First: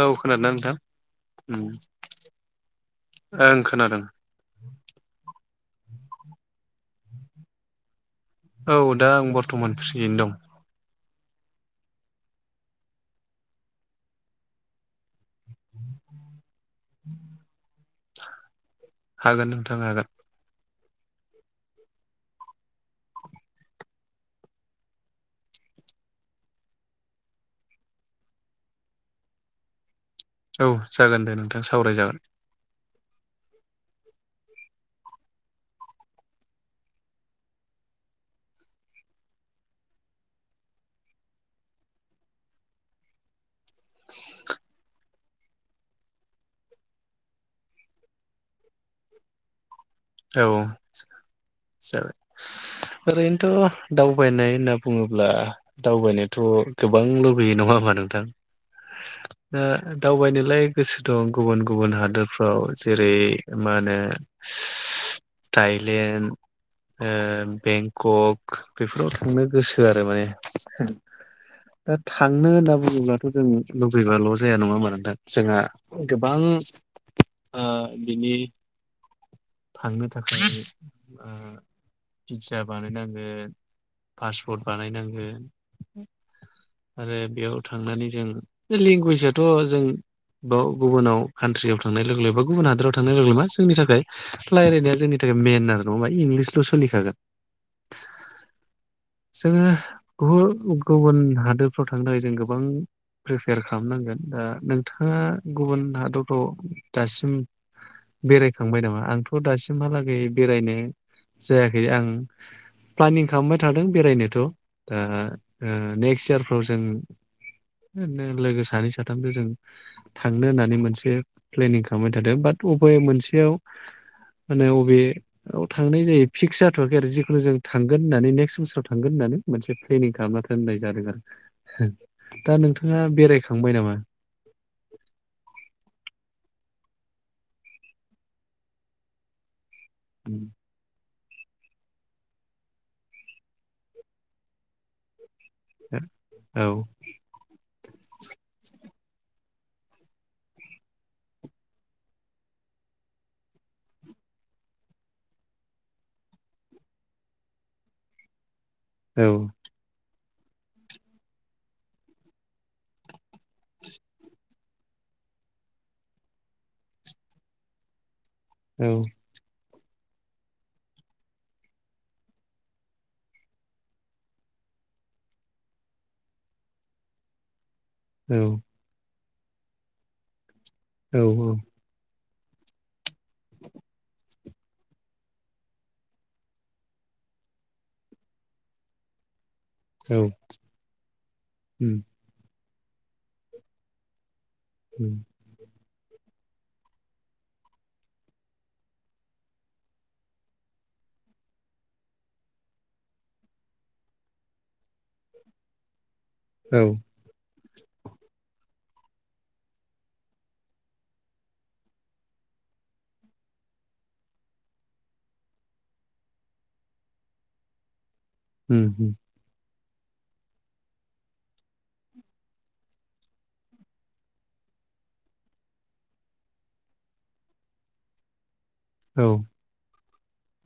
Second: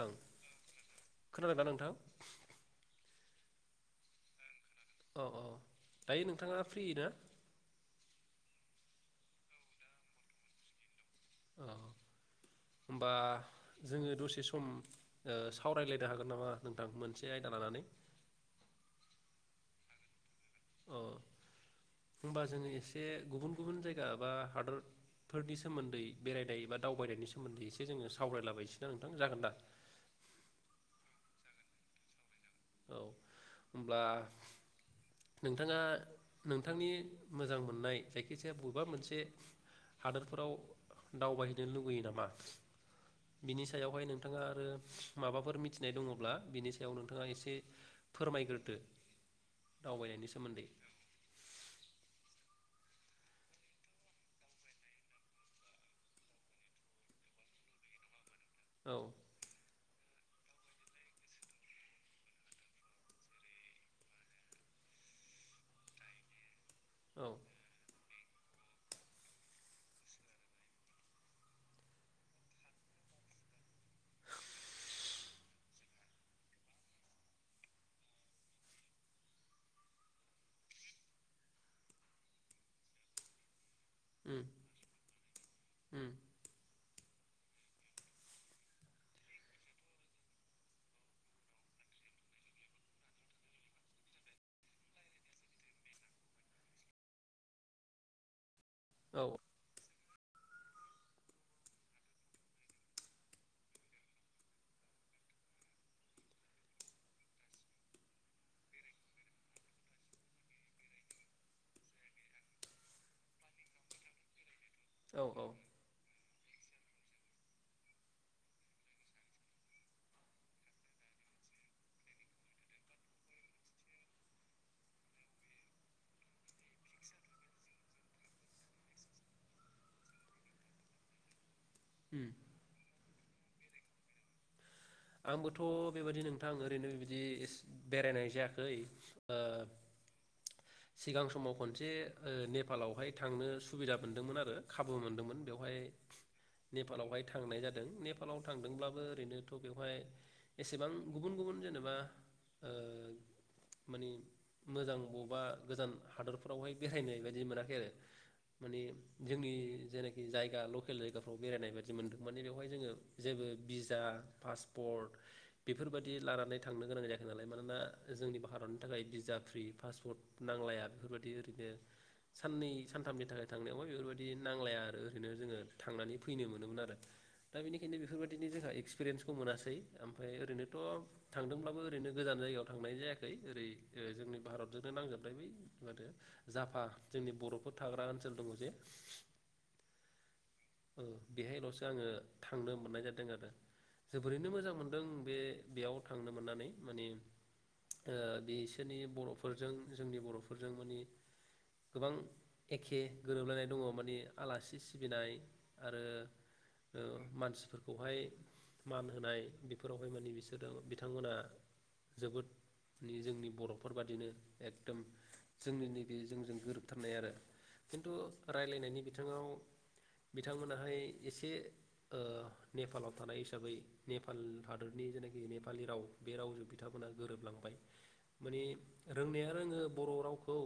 औ खोनादोंना नोंथां खोनादोंना नोंथां अम ओं खोनादों औ औ दायो नोंथाङा फ्रि ना औ दा आं बरथमान फ्रियैनो दं औ होमबा जोंङो दसे सम ओ सावरायलायनो हागोन नामा नोंथां मोनसे आयदा लानानै हागोन नोंथां हागोन अ होमबा जोंङो एसे गुबुन-गुबुन जायगा बा हादरफोरनि सोमोन्दै बेरायनाय बा दावबायनायनि सोमोन्दै एसे जोंङो सावरायलाबायसैना नोंथां जागोन दा औ जागोन दे नोंथां सावरायजागोन औ होमब्ला नोंथाङा नोंथांनि मोजां मोननाय जायखिजाया बबेबा मोनसे हादोरफोराव दावबायहैनो लुबैयो नामा बिनि सायावहाय नोंथाङा आरो माबाफोर मिथिनाय दङब्ला बिनि सायाव नोंथाङा ए से फोरमायग्रोदो दावबायनायनि औ सोमोन्दै जाबाय ओरैनोथ दावबायनाय होनना बुङोब्ला दावबायनोथ गोबां लुबैयो नङा होनबा नोंथां औ दा दावबायनोलाय गोसो दं गुबुन-गुबुन हादोरफ्राव जेरै मा होनो थाइलेण्ड ओ औ बेंकक बेफोराव थांनो गोसो आरो माने दा थांनो होनना बुङोब्लाथ' जों लुबैबाल' जाया नङा जोंहा गोबां ओ बिनि थांनो थाखाय ओ भिजा बानायनांगोन उम पासपर्ट बानायनांगो उम अम आरो बेयाव थांनानै जों लेंगुवेजथ' जों बयाव गुबुनाव कान्ट्रियाव थांनाय लोगो लोगो बा गुबुन हादोराव थांनाय लोगो मा जोंनि थाखाय रायलायनाया जोंनि थाखाय मेन आरो नङाबा इंलिसल' सोलिखागोन औ जोंङो गुबु गुबुन हादोरफ्राव थांनो थाखाय जों गोबां प्रिफेयार खालामनांगोन दा नोंथाङा गुबुन हादरफ्राव दासिम बेरायखांबाय नामा आंथ' दासिमहालागै बेरायनो जायाखै आं प्लानिं खालामबाय थादों बेरायनोथ' दा औ औ ओ नेक्स्ट इयार फ्राव जों बिदिनो लोगो सानै साथामसो जों थांनो होननानै मोनसे प्लेनिं खालामबाय थादों बाट अबे मोनसेयाव माने अबेयाव थांनाय जायो फिक्स जाथ'वाखै आरो जिखुनु जों थांगोन होननानै नेक्स्ट बोसोराव थांगोन होननानै मोनसे प्लेनिं खालामना होननाय जादों आरो। उम दा नोंथाङा बेरायख खांबाय नामा आंबोथ' बेबायाददि नोंथां ओरैनो बेबायदि बेरायनाय जायाखै ओ अम सिगां समाव खनसे ओ नेपालावहाय थांनो सुबिदा मोनदोंमोन आरो खाबु मोनदोंमोन। बेवहाय औ नेपालावहाय थांनाय जादों नेपालाव थांदोंब्लाबो नोथ' बेवहाय एसेबां गुबुन गुबुन जेनेबा ओ मानि मोजां बबेबा गोजान हादरफोरावहाय बेरायनाय बायदि मोनाखै आरो माने औ जोंनि जेरै जायगा लकेल जायगाफ्राव बेरायनाय बायदि मोन्दों माने बेवहाय जोङो जेबो बिजा पासपर्ट बेफोरबायाददि लानानै थांनो गोनां जायाखै नालाय मानोना जोंनि भारतनि औ थाखाय बिजा फ्रि पासपर्ट नांलाया बेफोरबायदि ओरैनो साननै सानथामनि थाखाय थांनायावहाय बेफोरबायदि नांलाया आरो ओरैनो जोङो थांनानै फैनो मोनोमोन आरो दा बेनि इनो बेफोरबायदि जोंहा एक्स पिरिेन्सखौ मोनासै ओमफ्राय ओरैनो थ' औ थांदोंब्लाबो ओरैनो गोजान जायगायाव थांनाय जायाखै [inaudible] ओरै ओ जोंनो भारतजोंनो नांजोबबाय बै माथ जाफा जोंनि बर'फोर थाग्रा ओनसोल दङ जे औ बेहायल'सो आङो थांनो मोननाय जादों आरो। ओरैनो मोजां मोनदों बे-बेयाव थांनो मोननानै माने ओ बिसोरनि बर'फोरजों जोंनि बर'फोरजों माने गोबां एखे गोरोबलायनाय दङ माने आलासि सिबिनाय आरो औ ओ मानसिफोर बहाय मान होनाय बेफोरावहाय माने बिसोरो बिथांमोना जोबोद नि-जोंनि बर'फोरबादिनो एकदम जोंनि नै बे जोंजों गोरोबथारनाय आरो खिन्थु राज्लायनायनि बिथिङाव बिथांमोनाहाय एसे ओ नेपालाव थानाय हिसाबै नेपाल हादरनि जेनाखि नेपालि राव बे रावजों बिथांमोना गोरोबलांबाय माने औ रोंनाया रोङो बर' रावखौ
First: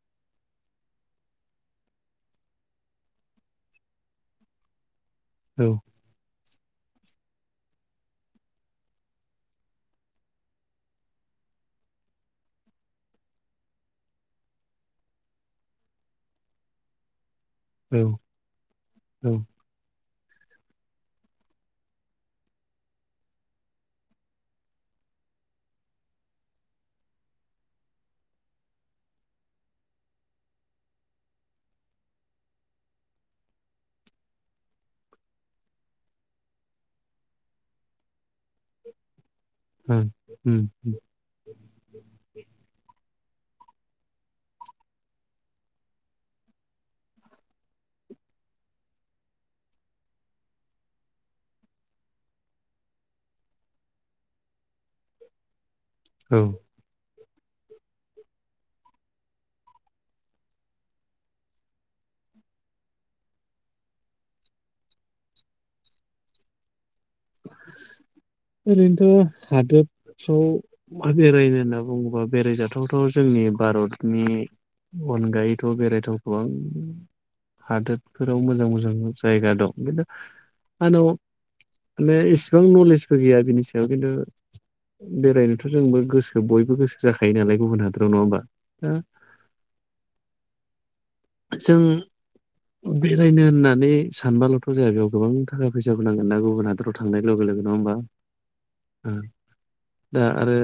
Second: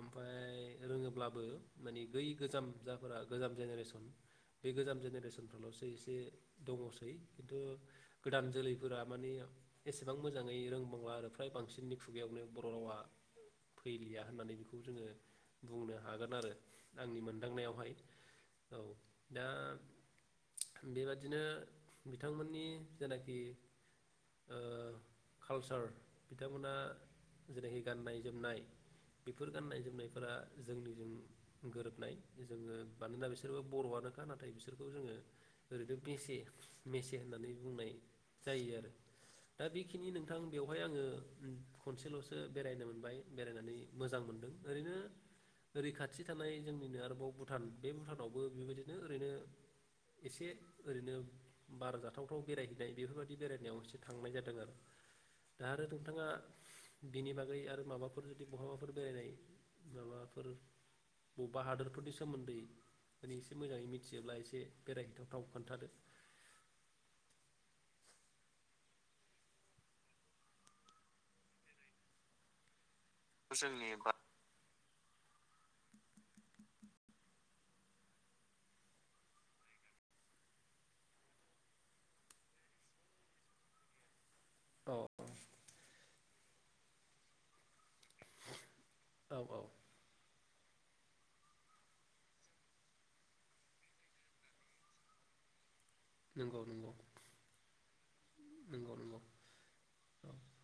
ओमफ्राय रोङोब्लाबो माने बै गोजाम जायफोरा गोजाम जेनेरेसन बे गोजाम जायगा औ बेसनफ्राल'सो एसे दङसै खिन्थु गोदान जोलैफोरा माने एसेबां मोजाङै रोंबांला आरो फ्राय बांसिननि खुगायावनो बर' रावा फैलिया होननानै बेखौ जोङो बुंनो हागोन आरो आंनि मोन दांनायावहाय औ औ ओं दा बेबायदिनो बिथांमोननि जेनाखि ओ कालसार बिथांमोना जेनाखि गाननाय-जोमनाय बेफोर गाननाय-जोमनायफोरा जोंनिजों गोरोबनाय जोङो मानोना बिसोरबो बर'आनोखा नाथाय बिसोरखौ जोङो ओरैनो बेसे- मेसे होननानै बुंनाय जायो आरो। दा बेखिनि नोंथां उम बेवहाय आङो उम खनसेल'सो बेरायनो मोनबाय। बेरायनानै मोजां मोनदों ओरैनो ओरै खाथि थानाय जोंनिनो आरोबाव भुटान बे भुटानावबो बेबायदिनो ओरैनो एसे ओरैनो बार जाथावथाव बेरायहैनाय बेफोरबायदि बेरायनायाव एसे थांनाय जादों आरो। दा आरो नोंथाङा औ बिनि बागै आरो माबाफोर जुदि बहाबाफोर बेरायनाय माबाफोर बबेबा हादोरफोरनि सोमोन्दै माने एसे मोजाङै मिथियोब्ला एसे बेरायहैथावथाव खोन्थादो ओरैनोथ' हादोद फ्राव बेरायनो होनना बुङोबा बेरायजाथाव थ' जोंनि भारतनि अनगायैथ' बेरायथावथाव गोबां हादोदफोराव मोजां मोजां जायगा दं खिन्थु आंनाव माने इसेबां नलेजबो गैया बिनि सायाव खिन्थु औ बेरायनोथ' जोंबो गोसो बयबो गोसो जाखायो नालाय गुबुन हादराव नङा होमबा दा औ औ जों बेरायनो होननानै सानबाल'थ' जाया बेयाव गोबां थाखा फैसाबो नांगोन ना नंगौ गुबुन नंगौ हादराव थांनाय लोगो लोगो नङा होमबा नंगौ उम नंगौ दा औ आरो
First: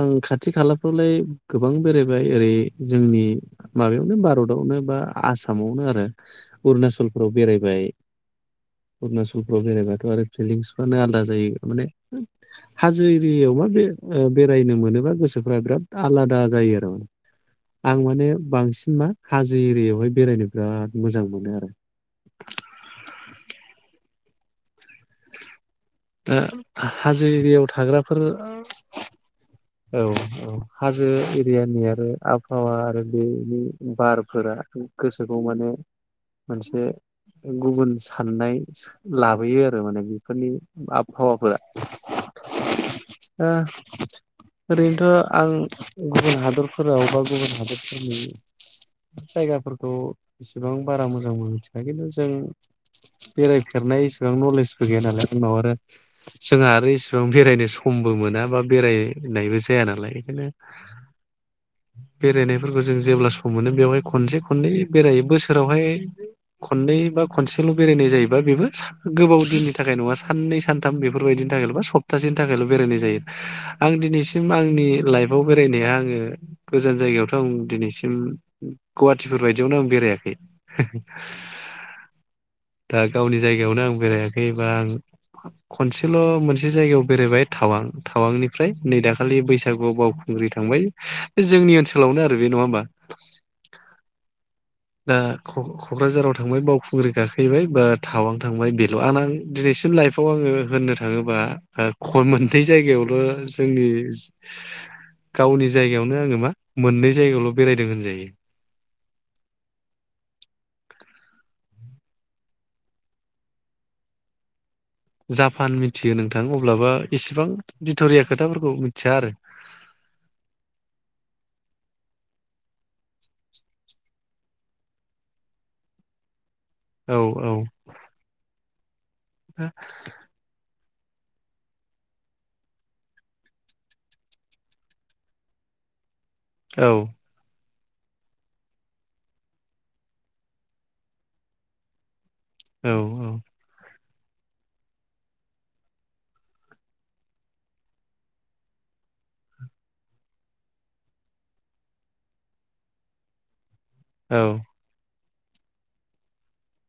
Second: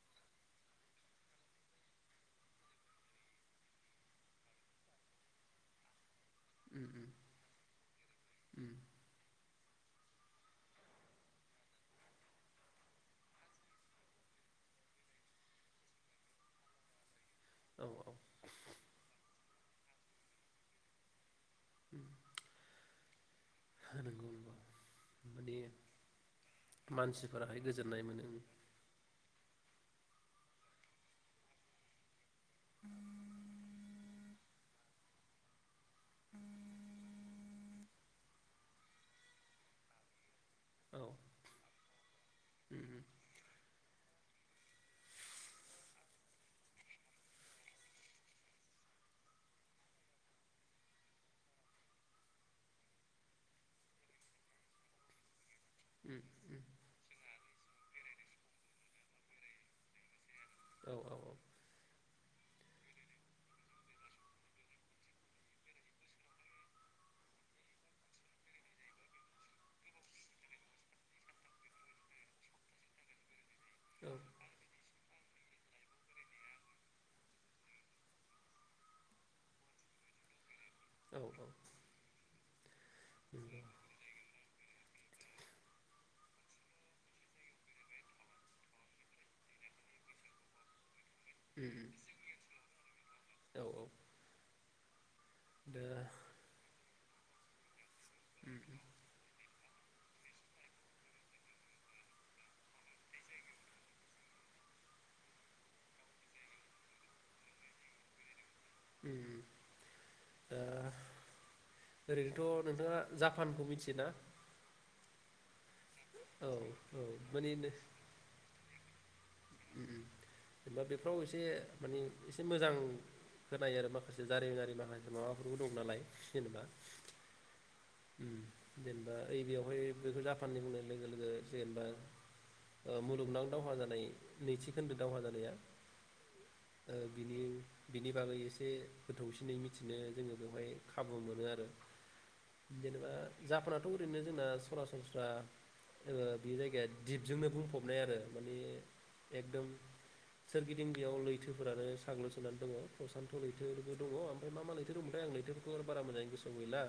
आं खाथि खालाफ्रावलाय गोबां बेरायबाय ओरै जोंनि माबायाव नो भारतावनो बा आसामावनो आरो उम उम अरुणाचलफोराव बेरायबाय उम अरुणाचल फ्राव जेनेबाथ' आरो फिलिंसफ्रानो आलादा जायो माने हाजो एरियायाव बा बे ओ बेरायनो मोनोबा गोसोफ्रा बिराद आलादा जायो आरो माने। औ आं औ माने बांसिन हाजो एरियाआवहाय बेरायनो बिराद मोजां मोनो आं उम नंगौ नंगौ माने दा हाजो मानसिफोराहाय एरियायाव गोजोननाय थाग्राफोर मोनो औ औ हाजो एरियानि आरो आबहावा आरो बेनि बारफोरा गोसोखौ माने मोनसे गुबुन साननाय लाबोयो आरो माने बे फोरनि औ आबहावा फोरा उम ओ ओरैनोथ' आं गुबुन हादरफोराव बा गुबुन हादरफोरनि जायगाफोरखौ एसेबां बारा मोजांबो मिथिया खिन्थु जों बेरायफेरनाय इसेबां नलेजबो गैया नालाय आंनाव आरो उम उम जोंहा आरो इसेबां बेरायनो स मबो मोना बा बेराय नायबो जाया नालाय बेखायनो औ औ औ बेरायनायफोरखौ जों जेब्ला सम मोनो बेवहाय खनसे खननै बेरायो बोसोरावहाय खननै बा खनसेल' बेरायनाय जायोबा बेबो गोबाव दिननि थाखाय नङा साननै सानथाम बेफोरबायदिनि थाखायल' बा सप्तासेनि थाखायल' बेरायनाय जायो आं दिनैसिम आंनि लाइफ फाव बेरायनाया आङो गोजान जायगायावथ' आं दिनैसिम गुवाहाटिफोर बायदियावनो आं बेरायाखै औ नंगौ दा गावनि जायगायावनो आं बेरायाखैबा खनसेल' मोनसे जायगायाव बेरायबाय टावां टावांनि फ्राय नै दाखालि बैसागुआव बावखुंग्रि थांबाय बे उम जोंनि उम ओनसोलावनो आरो बे नङा होमबा [inaudible] औ औ दा दा क-क'क्राझाराव थांबाय बाव खुग्रि गाखहैबाय बात टावां उम थांबाय बेल' आंंना आं दिनैसिम लाइफआव आङो होननो थाङोबा ओ खन मोननै जायगायावल' जोंनि गावनि जायगायावनो आङो मा मोननै जायगायावल' बेरायदों होनजायो उम ओ ओरैनोथ' नोंथाङा जापानखौ मिथियो ना जापान मि थियो नोंथां अब्लाबो इसेबां माने बिथरिया खोथाफोरखौ मिथि [unintelligible] आरो जेनेबा बेफ्राव एसे माने एसे मोजां होनाय आरो माखासे जारिमिनारि माखासे माबाफोरबो दं नालाय जेनेबा औ औ। [unintelligible] ओ बेयावहाय बेखौ जापाननि बुंनो लोगो लोगो जेनेबा ओ मुलुगनां दावहा जानाय नैथिखोन्दो दावहा जानाया औ ओ बिनि बिनि बागै एसे गोथौसिनै मिथिनो जोङो बेवहाय खाबु मोनो आरो। औ जेनेबा जापाना थ' ओरैनो जोंना सरासनस्रा ओ बे जायगाया दिपजोंनो बुंफबनाय आरो माने एकदम सोरगिदिं बेयाव लैथोफोरानो साग्लोसोनानै दङ प्रसान्थ' लैथो [unintelligible] दङ' औ ओमफ्राय मा मा लैथो दंमोनथाय आंनि बेफोरखौ आरो बारा मोजाङै गोसोआव गैला।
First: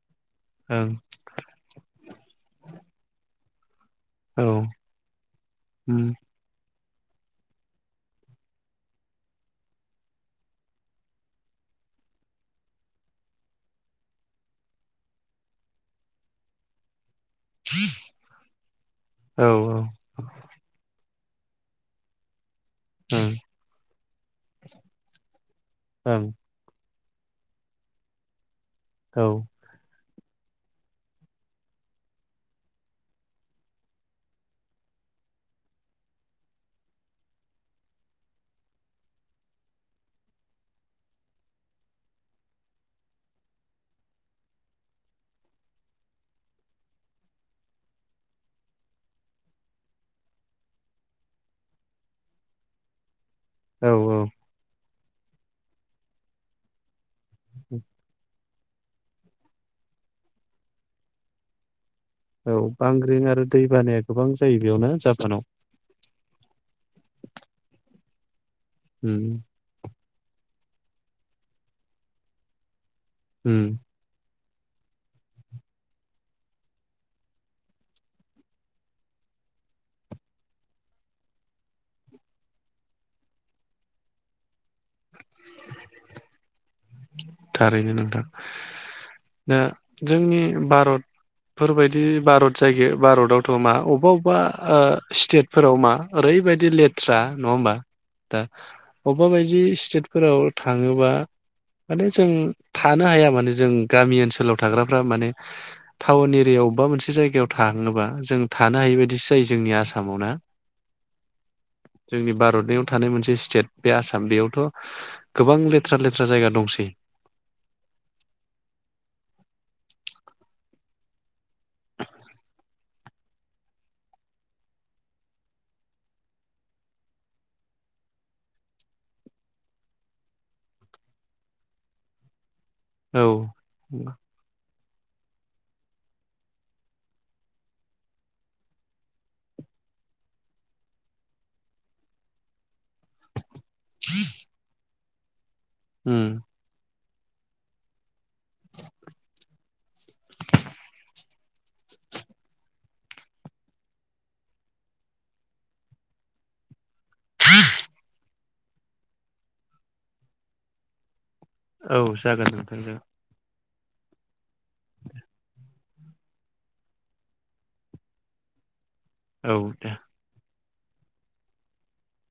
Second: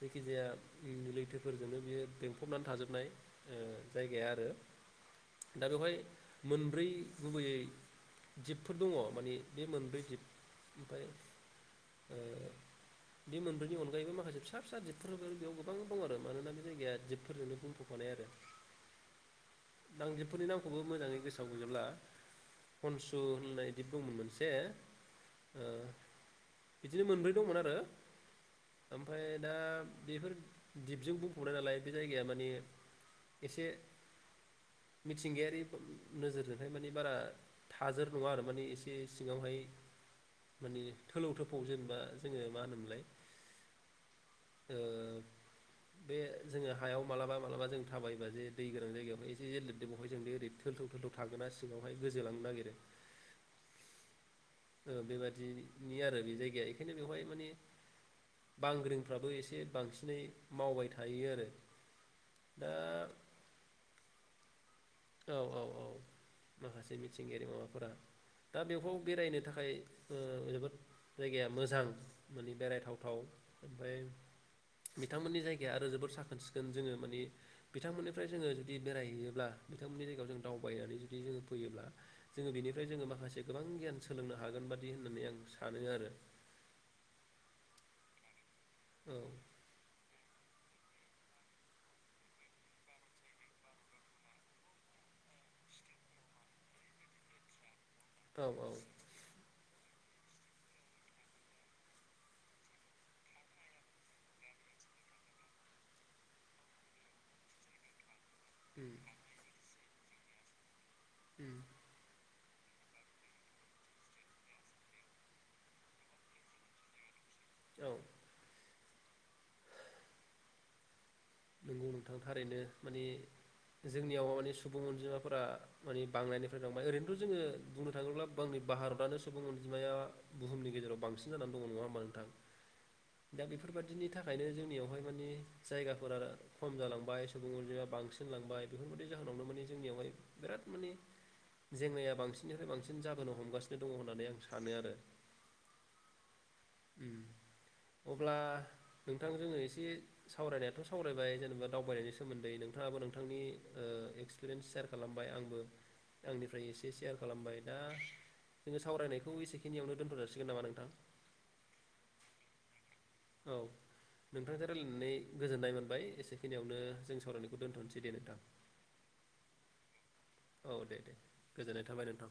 जायखिजाया ओं ओ लैथोफोरजोंनो बियो बेंफबनानै थाजोबनाय ओ जायगाया औ आरो दा बेवहाय उम मोन मोनब्रै गुबैयै दिपफोर दङ मानि बे मोनब्रै दिप ओमफ्राय बे मोनब्रैनि अनगायैबो माखासे फिसा फिसा जिबफोर बेयाव गोबां दं आरो मानोना बे जायगाया जिब [unintelligible] बुंथ'खानाय आरो औ आं जिबफोरनि नामखौबो मोजाङैसो [unintelligible] फनसु होनलायदि दङ मोनसे ओ ओं। बिदिनो मोनब्रै दंमोन आरो। औ। ओमफ्राय दा बेफोर दिपजों बुंफबनाय नालाय बे जायगाया माने एसे मिथिंगायारि नोजोरजोंहाय माने बारा थाजोर नङा आरो माने एसे सिङावहाय मानि थोलौ थोफाव जेनेबा जोङो मा होनोमोनलाय ओ बे जोङो हायाव मालाबा मालाबा जों थाबायबा जे दै गोरान जायगायावहाय एसे जे लिरद बहाय जों ओरै थोल्थाव थोलथाव थागोना सिङावहाय गोजोलांनो नागिरो। औ औ। ओ बेबादिनि आरो बे जायगाया बेखायनो बेवहाय माने बांग्रिंफ्राबो एसे बांसिनै मावबाय थायो आरो। औ दा बांग्रिं आरो दै बानाया गोबां बेयाव नो औ जापानाव औ औ माखासे मिथिंगायारि माबाफोरा दा बेखौ उम बेरायनो थाखाय ओ जोबोद जायगाया मोजां माने बेरायथाव। उम। बिथांमोननि जायगाया आरो जोबोर साखोन सिखोन जोङो माने बिथांमोननिफ्राय जोङो जुदि बेरायहैयोब्ला बिथांमोननि जायगायाव जों दावबायनानै जुदि जोङो फैयोब्ला जोङो बिनिफ्राय जोङो माखासे गोबां गियान सोलोंनो हागोन बा बिदि होननानै आं सानो आरो थारैनो नोंथां औ दा जोंनि भारतफोरबायदि भारत जायगायाव भारतावथ' मा अबेबा अबेबा ओ स्टेटफोराव मा ओरैबायदि लेथ्रा नङा होमबा दा औ औ अबावबा बायदि सितेद फोराव थाङोबा माने जों थानो हाया माने जों गामि ओनसोलाव थाग्राफ्रा माने टाउन एरियायाव अबेबा मोनसे जायगायाव थाङोबा जों थानो उम हायि बायदिसो जायो जोंनि आसाम सामावना उम जोंनि भारतनियाव थानाय मोनसे स्टेट बे आसाम बेयावथ' गोबां लेथ्रा लेथ्रा जायगा दंसै औ नंगौ नोंथां थारैनो माने जोंनियाव माने सुबुं अनजिमाफोरा माने बांनायनिफ्राय बांबाय ओरैनोथ' जोङो बुंनो थाङोब्ला आंनि भारतआानो सुबुं अनजिमाया बुहुमनि गेजेराव बांसिन जानानै दङ नङा होमबा नोंथां औ दा बेफोरबादिनि थाखायनो जोंनियावहाय मानि जायगाफोर आरो खम जालांबाय सुबुं अनजिमाया बांसिन लांबाय बेफोरबादि जाहोनावनो माने जोंनियावहाय बिराद माने जेंनाया बांसिननिफ्राय बांसिन जाबोनो हमगासिनो दङ होननानै आं सानो आरो। उम। [inaudible] अब्ला नोंथांजोंङो एसे सावरायनायाथ' सावरायबाय जेनेबा दावबायनायनि सोमोन्दै नोंथाङाबो नोंथांनि ओ एक्सपिरियेन्स सेयार खालामबाय आंबो आंनिफ्राय एसे सेयार खालामबाय दा जोङो सावरायनायखौ एसेखिनियावनो दोनथ' जासिगोन नामा नोंथां? औ जागोन नोंथांजों औ नोंथांजों रायलायनानै गोजोननायमोन बाय एसेखिनियावनो जों सावरायनायखौ दोन्थ नोसै दे नोंथां। औ दे। औ दे दे गोजोननाय थाबाय नोंथां।